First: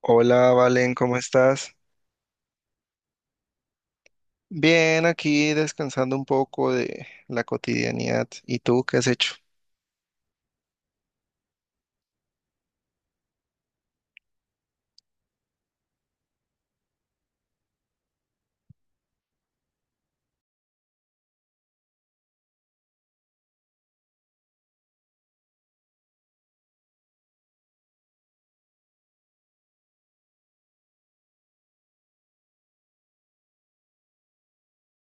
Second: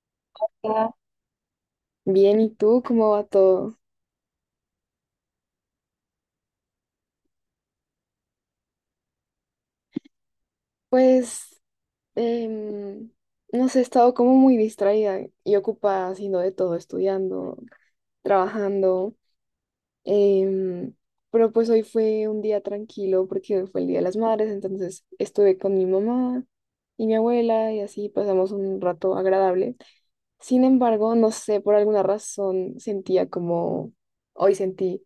Hola, Hola. Valen, ¿cómo estás? Bien, ¿y tú cómo va todo? Bien, aquí descansando un poco de la cotidianidad. ¿Y tú qué has hecho? Pues, em, no sé, he estado como muy distraída y ocupada haciendo de todo, estudiando, trabajando, em, pero pues hoy fue un día tranquilo porque hoy fue el Día de las Madres, entonces estuve con mi mamá y mi abuela y así pasamos un rato agradable. Sin embargo, no sé, por alguna razón sentía como, hoy sentí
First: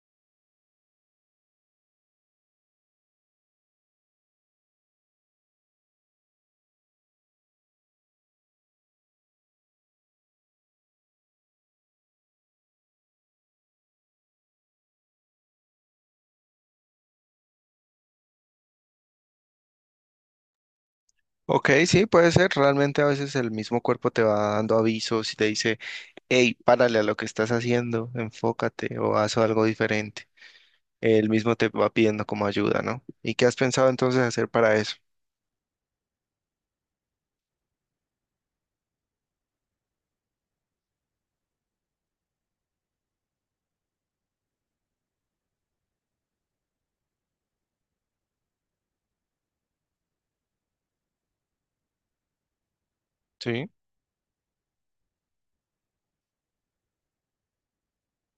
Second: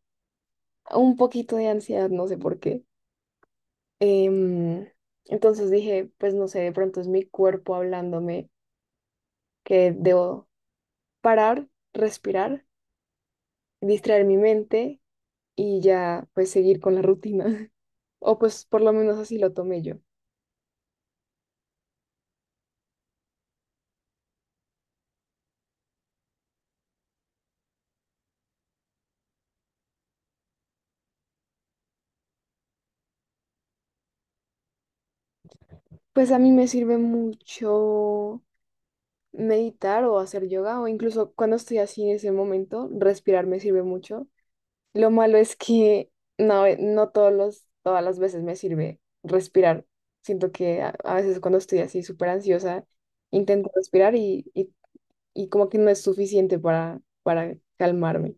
un poquito de ansiedad, no sé por qué. Em, entonces dije, pues no sé, de pronto es mi cuerpo hablándome que debo parar, respirar, distraer mi mente y ya pues seguir con la rutina. O pues por lo menos así lo tomé yo. Ok, sí, puede ser. Realmente a veces el mismo cuerpo te va dando avisos y te dice, hey, párale a lo que estás haciendo, enfócate o haz algo diferente. Él mismo te va pidiendo como ayuda, ¿no? ¿Y qué has pensado entonces hacer para eso? Pues a mí me sirve mucho meditar o hacer yoga o incluso cuando estoy así en ese momento, respirar me sirve mucho. Lo malo es que no, no todos todas las veces me sirve respirar. Siento que a veces cuando estoy así súper ansiosa, Sí. intento respirar y como que no es suficiente para calmarme.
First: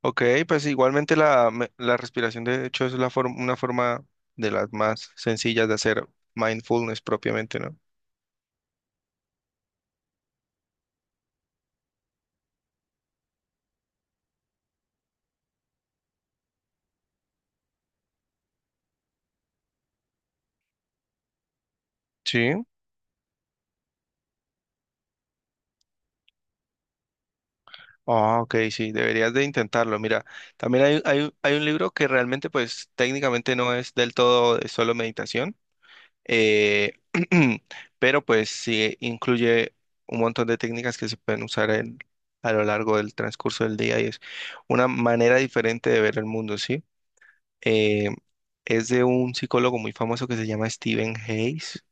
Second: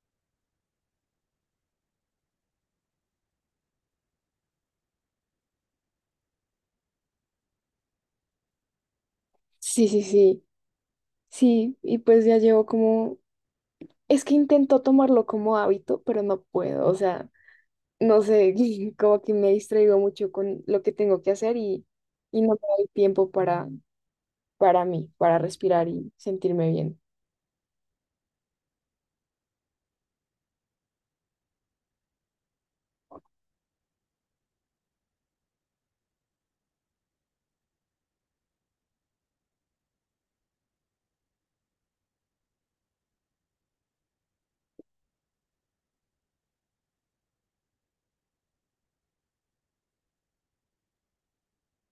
Ok, pues igualmente la respiración de hecho es la forma, una forma de las más sencillas de hacer mindfulness propiamente, ¿no? Sí, sí, sí, sí. Y pues ya llevo como, es que intento tomarlo como hábito, pero no puedo. O sea, no sé, como que me distraigo mucho con lo que tengo que hacer y no me Sí. doy tiempo para mí, para respirar y sentirme bien. Ah, ok, sí, deberías de intentarlo. Mira, también hay un libro que realmente, pues, técnicamente no es del todo de solo meditación, eh, pero pues sí incluye un montón de técnicas que se pueden usar a lo largo del transcurso del día y es una manera diferente de ver el mundo, ¿sí? Eh, es de un psicólogo muy famoso que se llama Stephen Hayes,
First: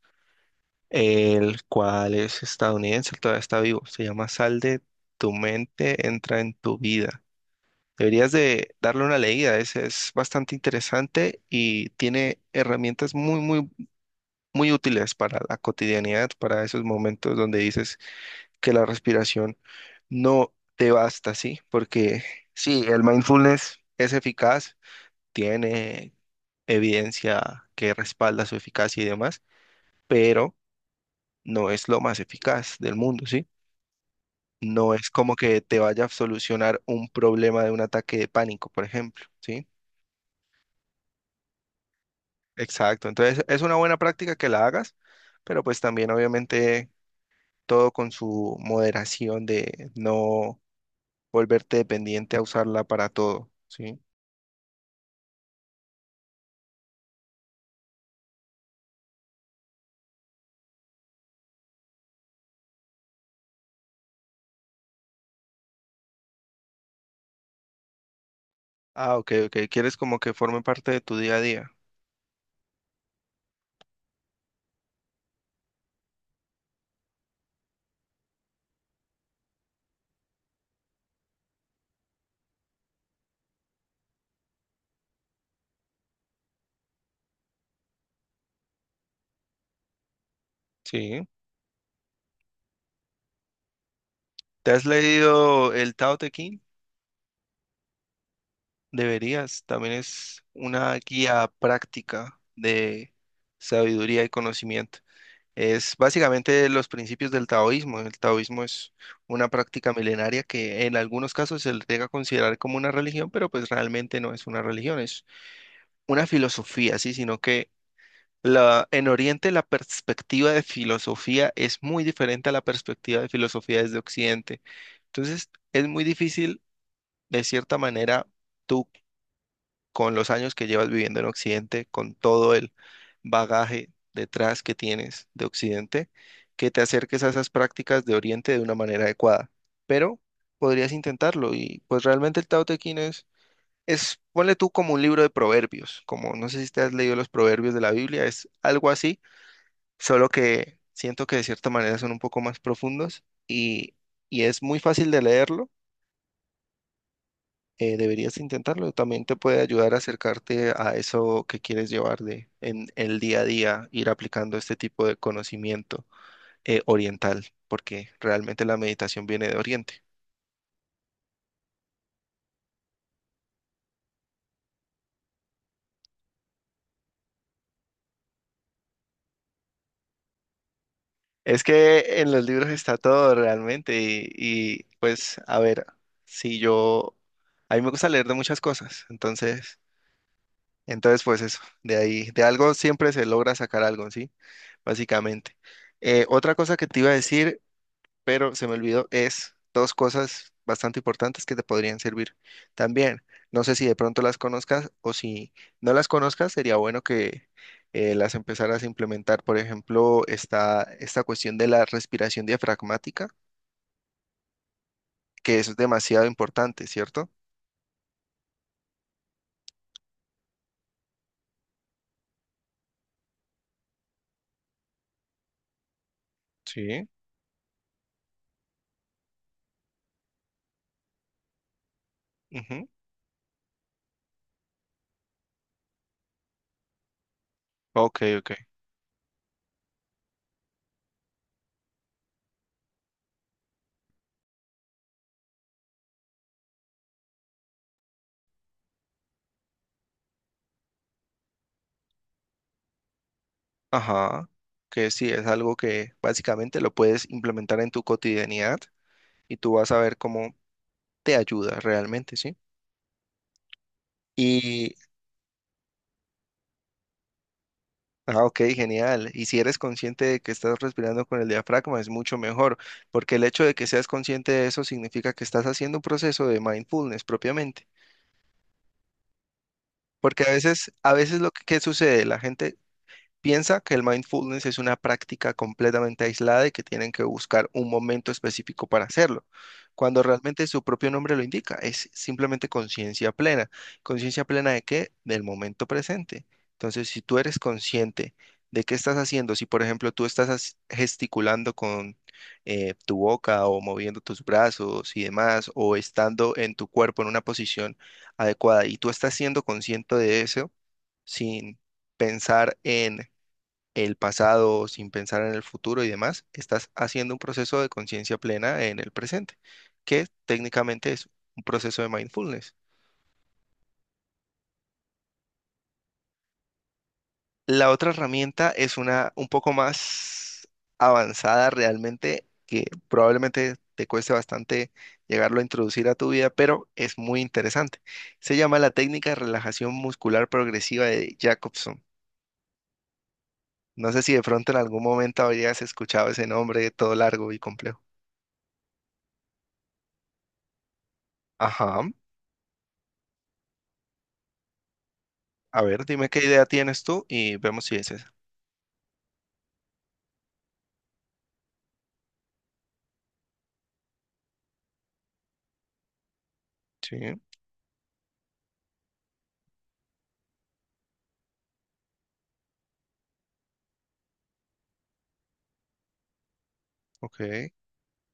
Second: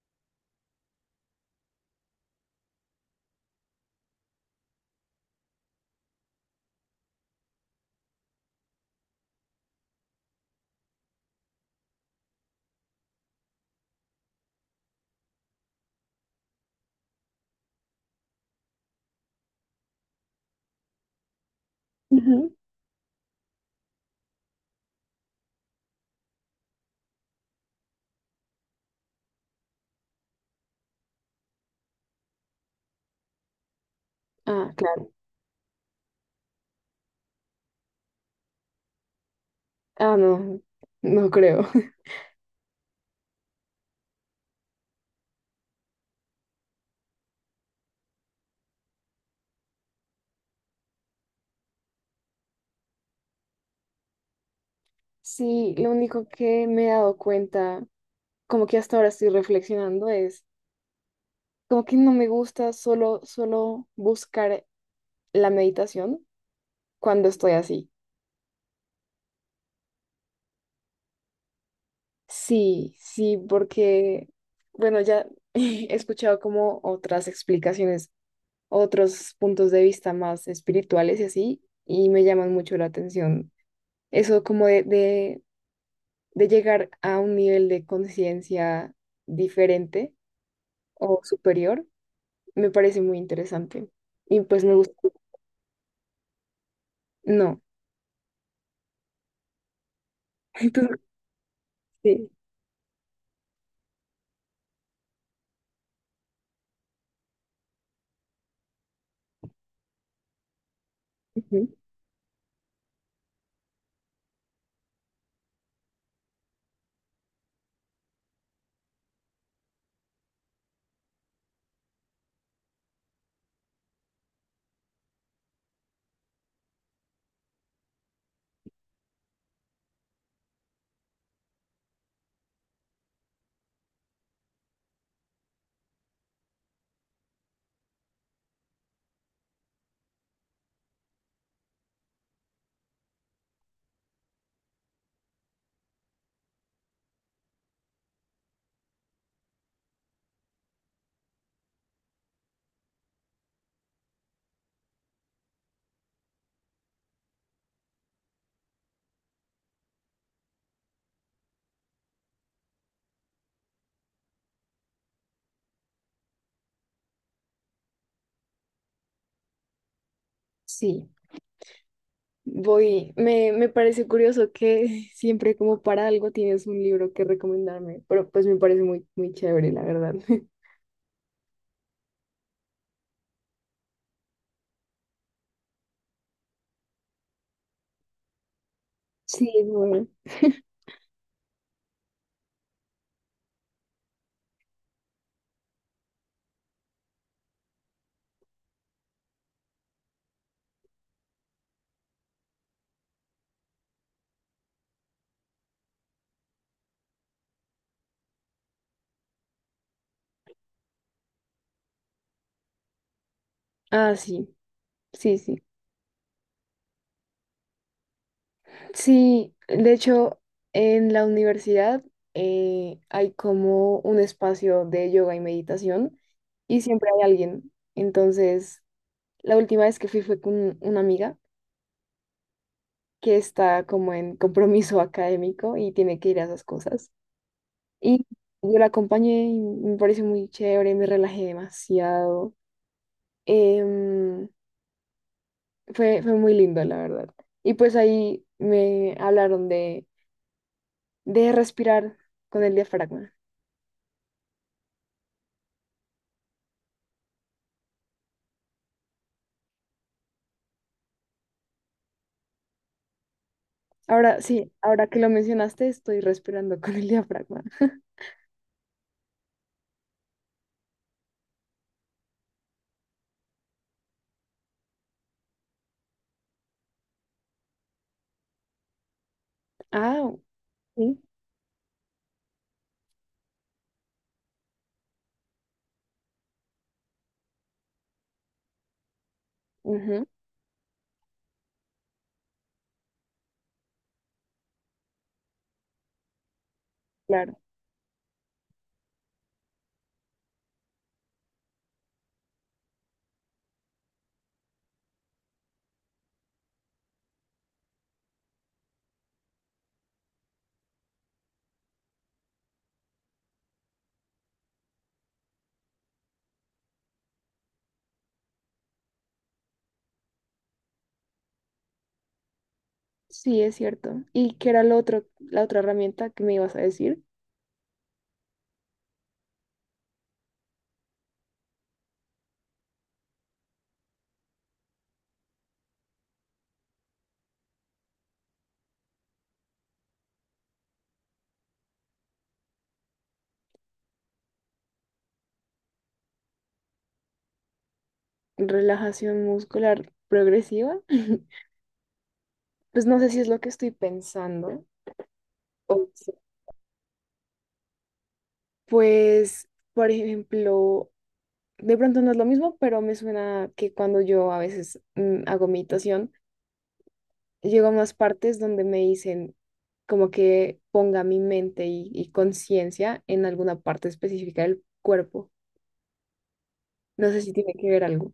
el cual es estadounidense, todavía está vivo. Se llama Sal de tu mente, entra en tu vida. Deberías de darle una leída, es bastante interesante y tiene herramientas muy útiles para la cotidianidad, para esos momentos donde dices que la respiración no te basta, ¿sí? Porque Ujú. sí, el mindfulness es eficaz, tiene evidencia que respalda su eficacia y demás, pero no es lo más eficaz del mundo, ¿sí? Ah, No es claro. como que te vaya a solucionar un problema de un ataque de pánico, por ejemplo, ¿sí? Ah, no, no creo. Exacto, entonces es una buena práctica que la hagas, pero pues también obviamente todo con su moderación de no volverte dependiente a usarla para todo, ¿sí? Sí, lo único que me he dado cuenta, como que hasta ahora estoy reflexionando, es como que no me gusta solo buscar la meditación cuando estoy así. Ah, ok, ok, quieres como que forme parte de tu día a día, Sí, sí, porque, bueno, ya he escuchado como otras explicaciones, otros puntos de vista más espirituales y así, y me llaman mucho la atención. Eso como de llegar a un nivel de conciencia diferente o ¿sí? superior, me parece muy interesante. Y pues ¿Te me has gusta. leído el Tao Te Ching? No. Deberías, también es una Entonces, guía sí. práctica de sabiduría y conocimiento. Es básicamente los principios del taoísmo. El taoísmo es una práctica milenaria que en algunos casos Ujú. se le llega a considerar como una religión, pero pues realmente no es una religión, es una filosofía, sí, sino que en Oriente la perspectiva de filosofía es muy diferente a la perspectiva de filosofía desde Occidente. Entonces, es muy difícil, de cierta manera, tú con los años que llevas viviendo en Occidente, con todo el bagaje detrás que tienes de Occidente, que te acerques a esas prácticas de Oriente de una manera adecuada. Pero podrías intentarlo y pues realmente el Tao Te Ching ponle tú como un libro de proverbios, como no sé si te has leído los proverbios de la Biblia, es algo así, solo que siento que de cierta manera son un poco más profundos y es muy fácil de leerlo. Deberías intentarlo. También te puede ayudar a acercarte a eso que quieres llevar de en el día a día, ir aplicando este tipo de conocimiento oriental, porque realmente la meditación viene de Oriente. Sí. Voy. Me parece curioso que siempre como para algo tienes un libro que recomendarme, pero pues me parece muy, muy chévere, la verdad. Es que en los libros está todo realmente pues a ver, si yo, a mí me gusta leer de muchas cosas, Sí, es entonces, bueno. entonces pues eso, de ahí, de algo siempre se logra sacar algo, ¿sí? Básicamente. Otra cosa que te iba a decir pero se me olvidó, es dos cosas bastante importantes que te podrían servir también. No sé si de pronto las conozcas o si no las conozcas, sería bueno que las empezaras a implementar. Por ejemplo, está esta cuestión de la respiración diafragmática, Ah, sí. Sí, que sí. eso es demasiado importante, ¿cierto? Sí, de hecho, en la universidad hay como un espacio de yoga y meditación y Sí, siempre hay alguien. Entonces, la última vez que fui fue con una amiga ujú. que está como en compromiso académico y tiene que ir a esas cosas. Ok, Y ok. yo la acompañé y me pareció muy chévere, me relajé demasiado. Em, fue fue muy lindo, la verdad. Y pues ahí me hablaron de respirar con el diafragma. Ajá. Que sí, es algo que básicamente lo puedes implementar en tu cotidianidad y tú vas a ver cómo te ayuda realmente, ¿sí? Ahora sí, Y ahora que lo mencionaste, estoy respirando con el diafragma. ah, ok, genial. Y si eres consciente de que estás respirando con el diafragma, es mucho mejor, porque el hecho de que seas consciente de eso significa que estás haciendo un proceso de mindfulness propiamente. Ah, Porque a sí, veces lo que sucede, la gente piensa que el mindfulness es una práctica completamente aislada y que tienen que buscar un momento específico para hacerlo, cuando ujú, realmente su propio nombre lo indica, es simplemente conciencia plena. ¿Conciencia plena de qué? Del momento presente. Entonces, si tú eres claro. consciente de qué estás haciendo, si por ejemplo gesticulando con tu boca o moviendo tus brazos y demás, o estando en tu cuerpo en una posición adecuada y tú estás siendo consciente de eso sin pensar en el pasado, sin pensar en el futuro y demás, estás haciendo un proceso de conciencia plena en el presente, que técnicamente es un proceso de mindfulness. Sí, es cierto. ¿Y qué era lo otro, la otra herramienta que me ibas a decir? La otra herramienta es una un poco más avanzada realmente, que probablemente te cueste bastante llegarlo a introducir a tu vida, pero es muy interesante. Se llama la técnica de relajación muscular progresiva de Jacobson. No sé si de pronto en algún momento habrías escuchado ese nombre todo largo y complejo. Relajación muscular progresiva. Ajá. Pues no sé si es lo que estoy pensando. A O ver, dime si- qué idea tienes tú y vemos si es esa. Pues, por ejemplo, de pronto no es lo mismo, pero me suena que cuando yo a veces hago meditación, Sí, llego a más partes donde me dicen como que ponga mi mente y conciencia en alguna parte específica del cuerpo. No sé si ok. tiene que ver algo.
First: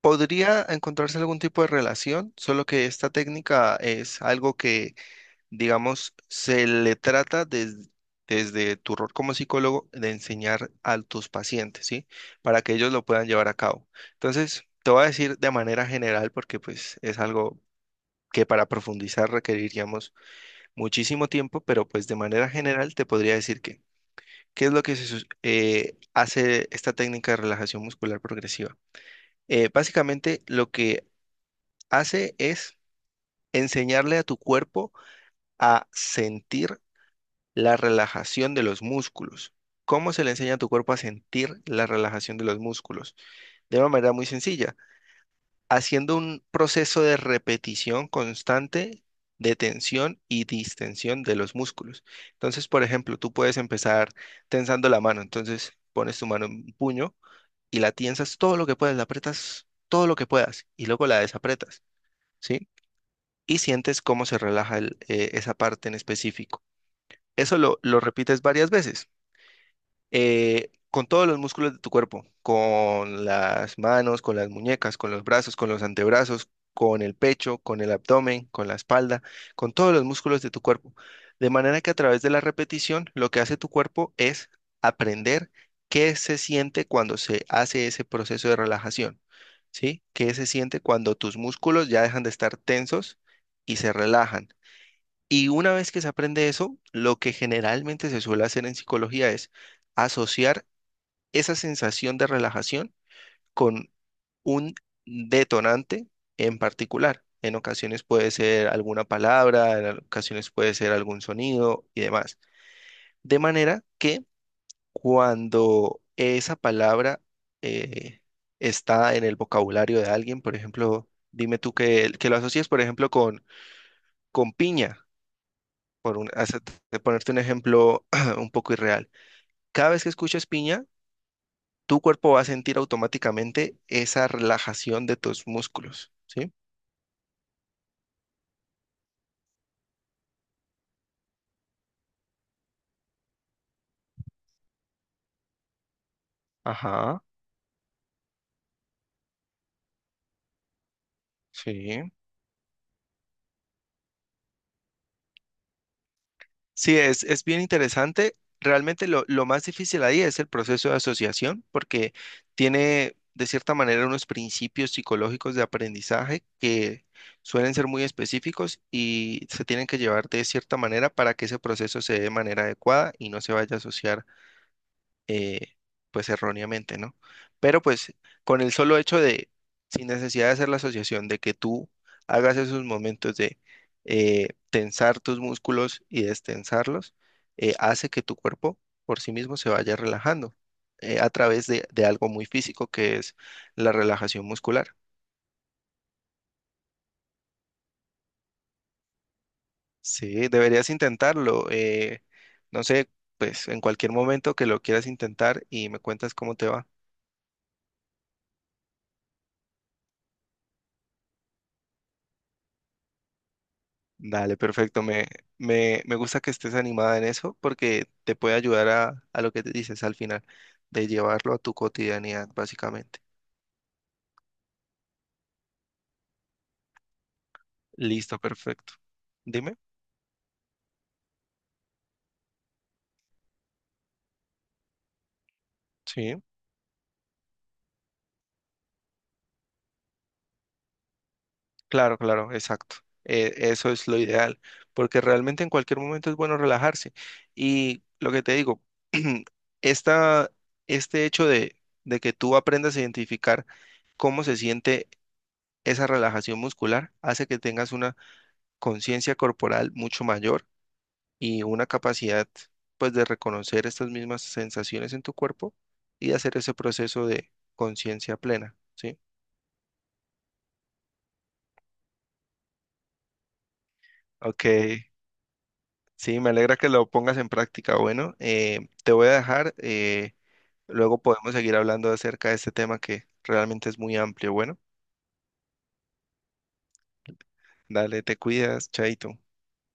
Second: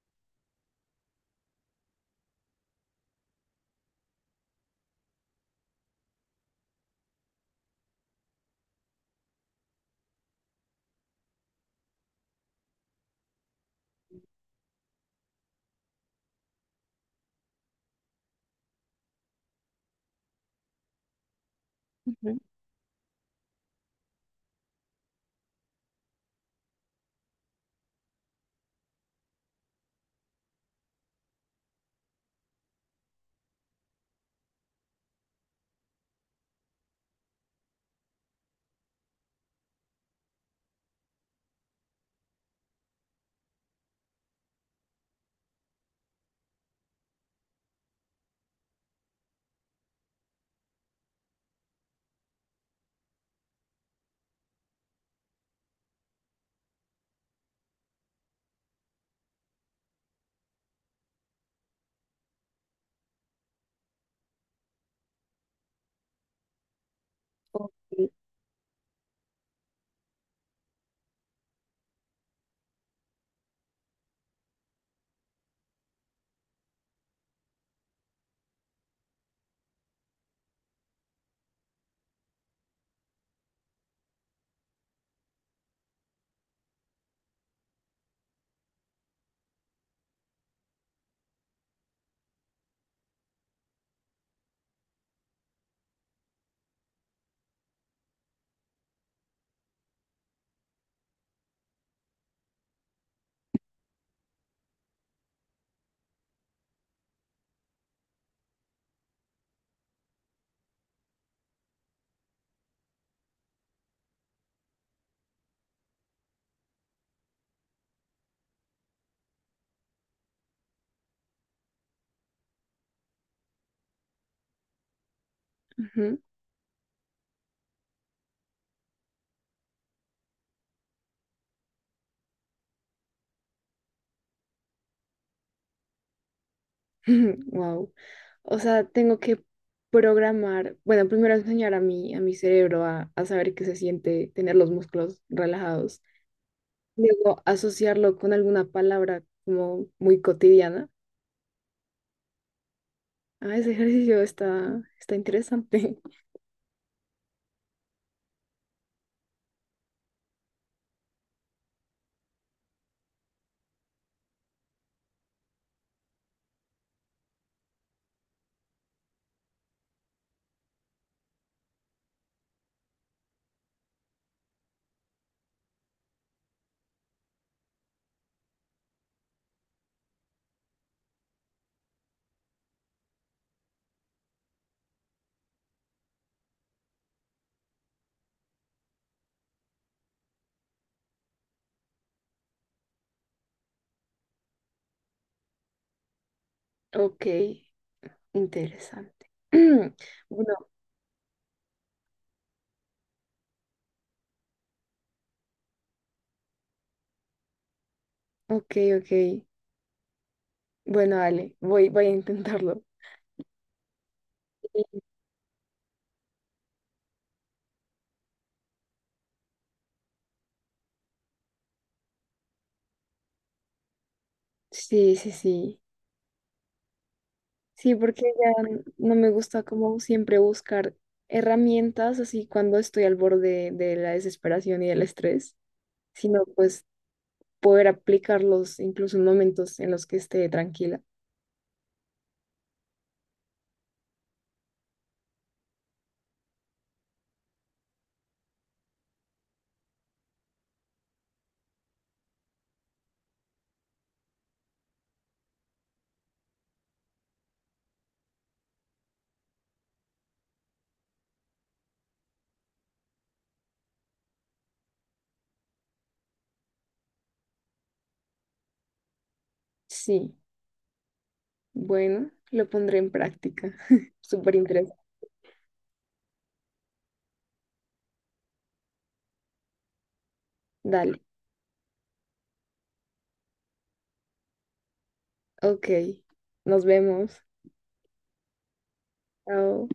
Podría encontrarse algún tipo de relación, solo que esta técnica es algo que, digamos, se le trata des- desde tu rol como psicólogo de enseñar a tus pacientes, ¿sí? Para que ellos lo puedan llevar a cabo. Entonces, te voy a decir de manera general porque pues es algo que para profundizar requeriríamos muchísimo tiempo, pero pues de Ujú. manera general te podría decir que ¿qué es lo que hace esta técnica de relajación muscular progresiva? Básicamente lo que hace es enseñarle a tu cuerpo a sentir la relajación de los músculos. ¿Cómo se le enseña a tu cuerpo a sentir la relajación de los músculos? De una manera muy sencilla, haciendo un proceso de repetición constante de tensión y distensión de los músculos. Entonces, por ejemplo, tú puedes empezar tensando la mano, entonces pones tu mano en un puño y la tiensas todo lo que puedas, la apretas todo lo que puedas y luego la desapretas, ¿sí? Y sientes cómo se relaja esa parte en específico. Eso Ok. Lo repites varias veces con todos los músculos de tu cuerpo, con las manos, con las muñecas, con los brazos, con los antebrazos, con el pecho, con el abdomen, con la espalda, con todos los músculos de tu cuerpo. De manera que a través de la repetición, lo que hace tu cuerpo es aprender qué se siente cuando se hace ese proceso de relajación, ¿sí? ¿Qué se siente cuando tus músculos ya dejan de estar tensos y se relajan? Y una vez que se aprende eso, lo que generalmente se suele hacer en psicología es asociar esa sensación de relajación con un detonante en particular. En ocasiones puede ser alguna palabra, en ocasiones puede ser algún sonido y demás. De manera que cuando esa palabra eh, está en el vocabulario de alguien, por ejemplo, dime tú que lo asocies, por ejemplo, con piña por Ujú. un, hace- de ponerte un ejemplo un poco irreal. Cada vez que escuches piña, tu cuerpo va a sentir automáticamente esa relajación de tus músculos, ¿sí? Wow. O sea, tengo que programar, bueno, primero enseñar a a mi cerebro a saber qué se siente tener los músculos relajados. Ajá, Luego asociarlo con alguna palabra como muy cotidiana. sí. Ah, ese ejercicio está interesante. Sí, es bien interesante. Realmente lo más difícil ahí es el proceso de asociación, porque tiene de cierta manera unos principios psicológicos de aprendizaje que suelen ser muy específicos y se tienen que llevar de cierta manera para que ese proceso se dé de manera adecuada y no se vaya a asociar eh, pues erróneamente, ¿no? Pero pues con el solo hecho sin necesidad de hacer la asociación, de que tú hagas esos momentos de tensar tus músculos y destensarlos, hace que tu cuerpo por sí mismo se vaya relajando a través de algo muy físico que es la relajación muscular. Ok. Interesante. Sí, Bueno, deberías intentarlo. No sé, pues en cualquier momento que lo quieras intentar y me cuentas cómo te va. ok, ok. Bueno, dale, voy a intentarlo. Dale, perfecto. Me gusta que estés animada en eso porque te puede ayudar a lo que te dices al final, de llevarlo a tu cotidianidad, básicamente. Sí, sí, sí. Sí, porque Listo, ya perfecto. no me gusta Dime. como siempre buscar herramientas así cuando estoy al borde de la desesperación y del estrés, Sí, sino pues poder aplicarlos incluso en momentos en los que esté tranquila. claro, claro, exacto. Eso es lo ideal, porque realmente en cualquier momento es bueno relajarse. Y lo que te digo, esta, este hecho de que tú aprendas a identificar cómo se siente esa relajación muscular hace que tengas una conciencia corporal mucho mayor y una capacidad pues de reconocer estas mismas sensaciones en tu cuerpo y hacer ese proceso de conciencia plena, ¿sí? Sí, bueno, lo pondré en práctica. Súper Ok, interesante. sí, me alegra que lo pongas en práctica. Bueno, te voy a dejar, Dale, luego podemos seguir hablando acerca de este tema que realmente es muy amplio. Bueno, ok. Nos vemos. dale, te cuidas, chaito. Chao.